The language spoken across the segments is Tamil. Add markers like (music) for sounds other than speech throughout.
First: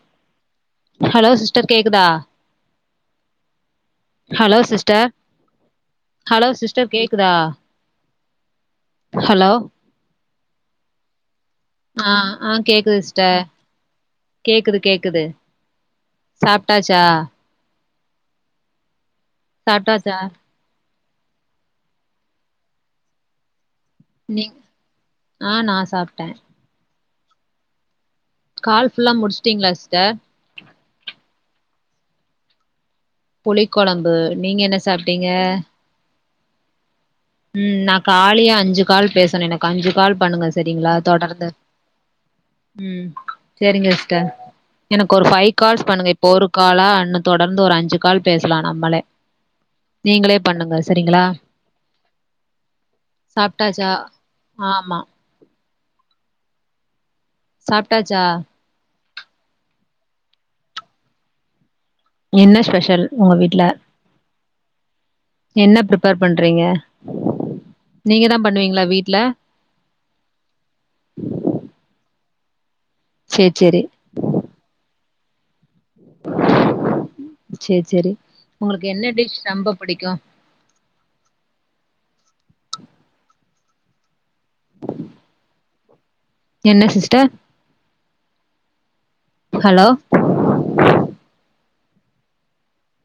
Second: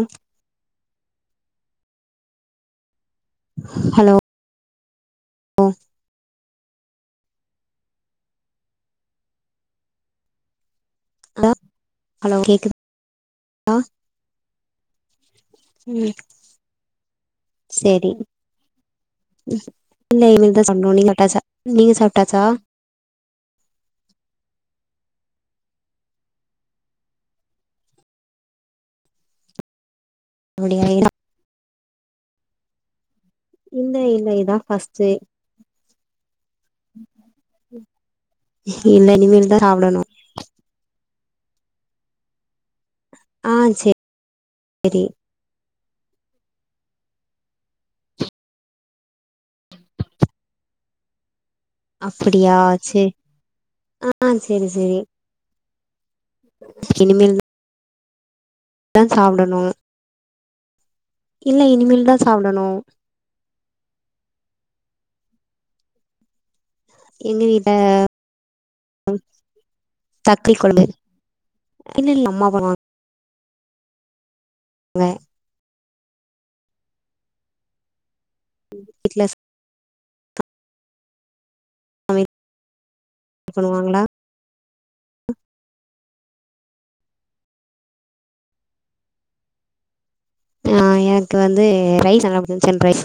ஒம் ஹலோ சிஸ்டர் கேக்குதா hello hello sister hello sister கேக்குதா ஹலோ ஆ ஹலோ ஆ கேக்குதா கேக்குது சிஸ்ட கேக்குது கேக்குது ம் சாப்ட்டாச்சா சேரி ம் சாப்ட்டாச்சா இல்ல இனு (unintelligible) நீங்க சாப்டாச்சா நீ ஆ நா சாப்ட்டே கால் ஃபுல்லா முடிச்சுட்டீங்களா சிஸ்ட முடியலை இல்ல புளிக்குழம்பு இல்ல இதா நீங்க என்ன ஃபஸ்ட்டு சாப்ட்டீங்க ம் நா காலே அஞ்சு இல்ல கால் பேசணு இனிமேல்தா எனக்கு அஞ்சு சாப்டணு கால் பண்ணுங்க சரிங்ளா தொடர்ந்து ம் ஆ சேரிங்க சிஸ்ட சேரி எனக்கு ஒரு ஃபை கால்ஸ் பண்ணுங்க இப்போ ஒரு காலா இன்னு தொடர்ந்து ஒரு அஞ்சு கால் பேசலா நம்மளே நீங்களே பண்ணுங்க சரிங்களா அப்புடியா சேரி சாப்ட்டாச்சா ஆ சேரி ஆமா சேரி இனிமேல் சாப்டாச்சா தா சாப்டணு இல்ல இனிமேல் தா என்ன ஸ்பெஷல் உங்க வீட்டுல என்ன ப்ரிப்பேர் பண்றீங்க எங்க வீட்ல நீங்க தா பண்ணுவீங்ளா வீட்ல தக்ளி குழம்பு இல்ல இல்ல அம்மா பண்ணுவா சேர் சேரி வ சேர் சேரி உங்களுக்கு என்ன வீட்ல டிஷ் ரொம்ப பிடிக்கு (unintelligible) பண்ணுவாங்களா என்ன சிஸ்ட ஹலோ ஆ எனக்கு வந்து ரைஸ் நல்லா பிடிக்கு சிக்கன் ரைஸ்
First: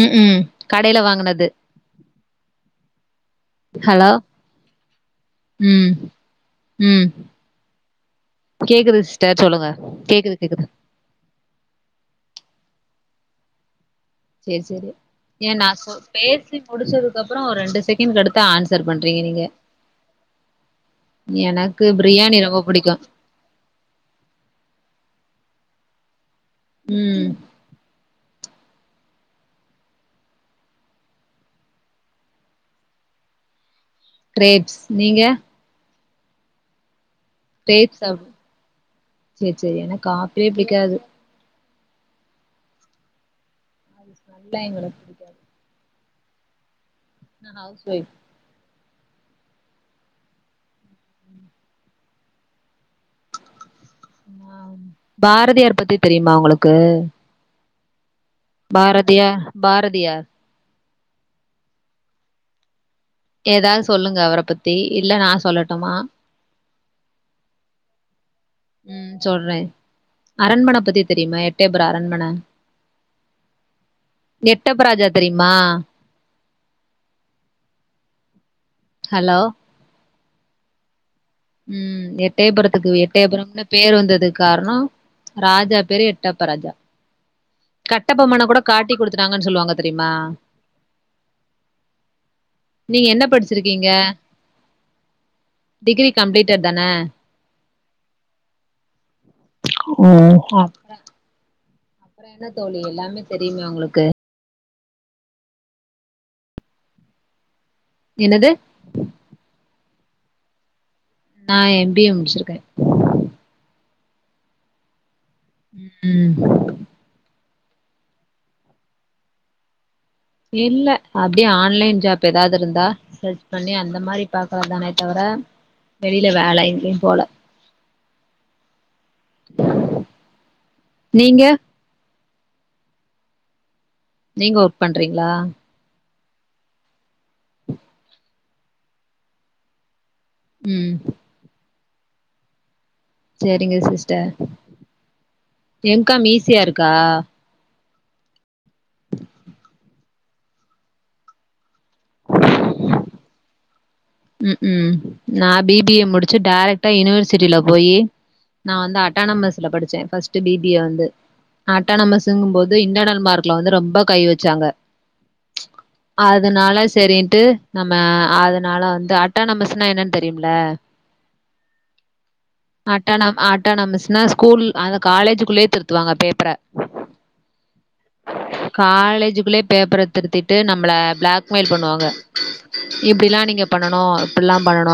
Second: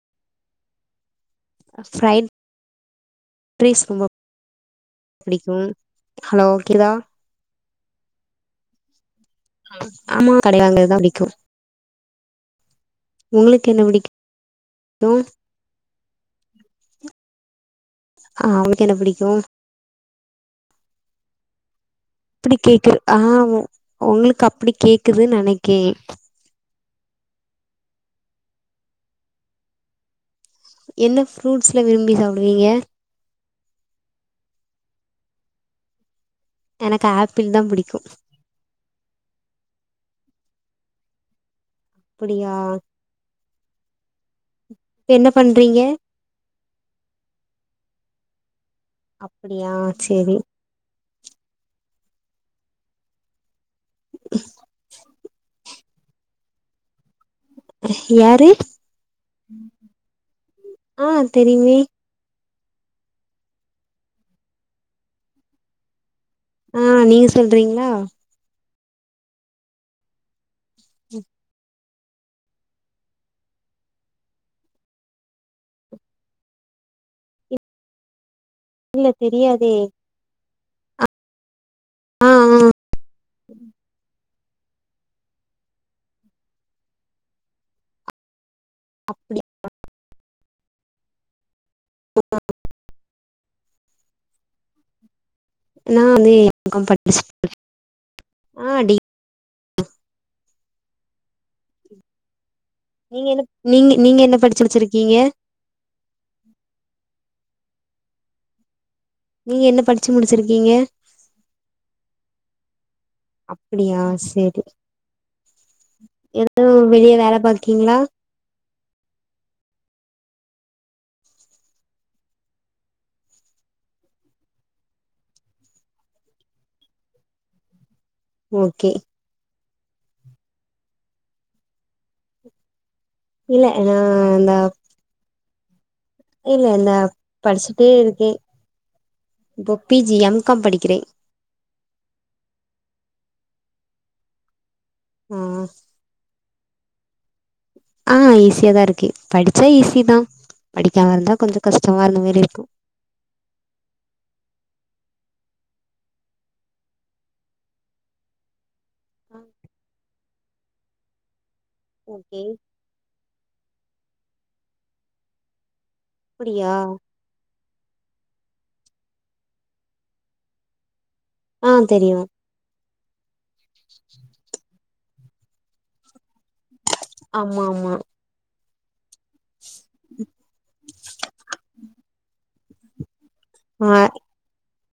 ம் ம் கடைல வாங்குனது ஃப்ரை ஹலோ புடிக்கு ம் ஹலோ கேக்குதா ம் கேக்குது சிஸ்ட சொல்லுங்க ஆமா கேக்குது கடைய கேக்குது வாங்கறதுதா புடிக்கு உங்களுக்கு என்ன புடிக்கு சேரி சேரி ஏ நா சொ பேசி முடிச்சதுக்கப்புறோ ஒரு ரெண்டு செகண்ட் கடுத்த ஆ உங்களுக்கு அன்சர் என்ன பண்றீங்க பிடிக்கு நீங்க என கு பிரியாணி அப்டி ரொம்ப புடிக்கு கேக்குது ஆ உங்களுக்கு அப்டி கேக்குதுன்னு நெனக்கே ம் என்ன ஃப்ரூட்ஸ்ல விரும்பி சாப்டுவீங்க க்ரேப்ஸ் நீங்க எனக்கு ஆப்பிள்தா க்ரேப்ஸ் சாப்டுவ சேர் சேரி எனக்கு ஆப்பிளே பிடிக்காது அப்படியா நல்லா என்னோட என்ன பண்றிங்க நா ஹவுஸ் ஒய்ஃப் அப்படியா செரி பாரதியார் பத்தி தெரியுமா உங்களுக்கு யாரு பாரதியார் பாரதியார் ஆ தெரியுமே எதாது சொல்லுங்க அவர பத்தி இல்ல நா சொல்லட்டுமா ஆ நீங்க சொல்றிங்ளா ம் சொல்ற அரண்மன பத்தி தெரியுமா எட்டய புர அரண்மன எட்டப்ப ராஜா தெரியுமா இல்ல ஹலோ தெரியாதே ஆ ம் ஆ எட்டயபுரத்துக்கு எட்டய புரம்னு பேர் வந்தது காரணோ ராஜா பேரு எட்டப்ப ராஜா கட்டபொம்மன கூட காட்டி அப்டி குடுத்துட்டாங்கன் சொல்லுவாங்க தெரியுமா நீங்க என்ன படிச்சிருக்கிங்க நா வந்து எம் காம் படிச்சிருக்க ஆ டி ஓ அப் பற என்ன தோழி எல்லாமே நீங்க என்ன தெரியுமே நீங்க உங்களுக்கு நீங்க என்ன படிச்சு வெச்சிருக்கிங்க என்னது நீங்க என்ன படிச்சு முடிச்சிருக்கிங்க நா எம் பி ஏ முடிச்சிருக்கே அப்பிடியா செரி ம் எதா வெளிய வேல பாக்கிங்ளா இல்ல அப்டியே ஆன்லைன் ஜாப் எதாது இருந்தா சர்ச் பண்ணி அந்த மாரி பாக்கறதானே தவர வெளில வேல எங்கயு போல ஓகே நீங்க இல்ல நா அந்தா பண்றிங்ளா இல்ல இல்ல படிச்சிட்டே இருக்கே இப்போ பி ஜி எம் காம் ம் படிக்கிறே செரிங்க சிஸ்டர் ஆ எம் காம் ஈஸியா இருக்கா ஆ ஈஸியாதா இருக்கு படிச்சா ஈஸிதா படிக்காம இருந்தா கொஞ்சொ கஷ்டமா அந்த மேரி இருக்கு ம் ம் நா பி பி ஏ முடிச்சு டேரெக்டா யுனிவர்சிட்டில போயி நா வந்து அட்டானமஸ்ல படிச்சே ஃபஸ்ட்டு பி பி ஏ வந்து ஓகே அட்டானமஸுங்கும் போது இன்டர்னல் மார்க்ல வந்து ரொம்ப கை வெச்சாங்க அப்டியா அதனால செரின்ட்டு நம்ம அதனால வந்து அட்டானமஸ்னா என்னன்னு தெரியும்ல ஆ தெரியு அட்டானம் அட்டாநாமஸ்னா ஸ்கூல் அந்த காலேஜுக்குள்ளயே திருத்துவாங்க பேப்பர ஆமா ஆமா காலேஜுக்குள்ளயே பேப்பர திருத்திட்டு நம்மள ப்ளாக்மெயில் பண்ணுவாங்க இப்டில்லா நீங்க ஆ பண்ணனு இப்புல்லா பண்ணனு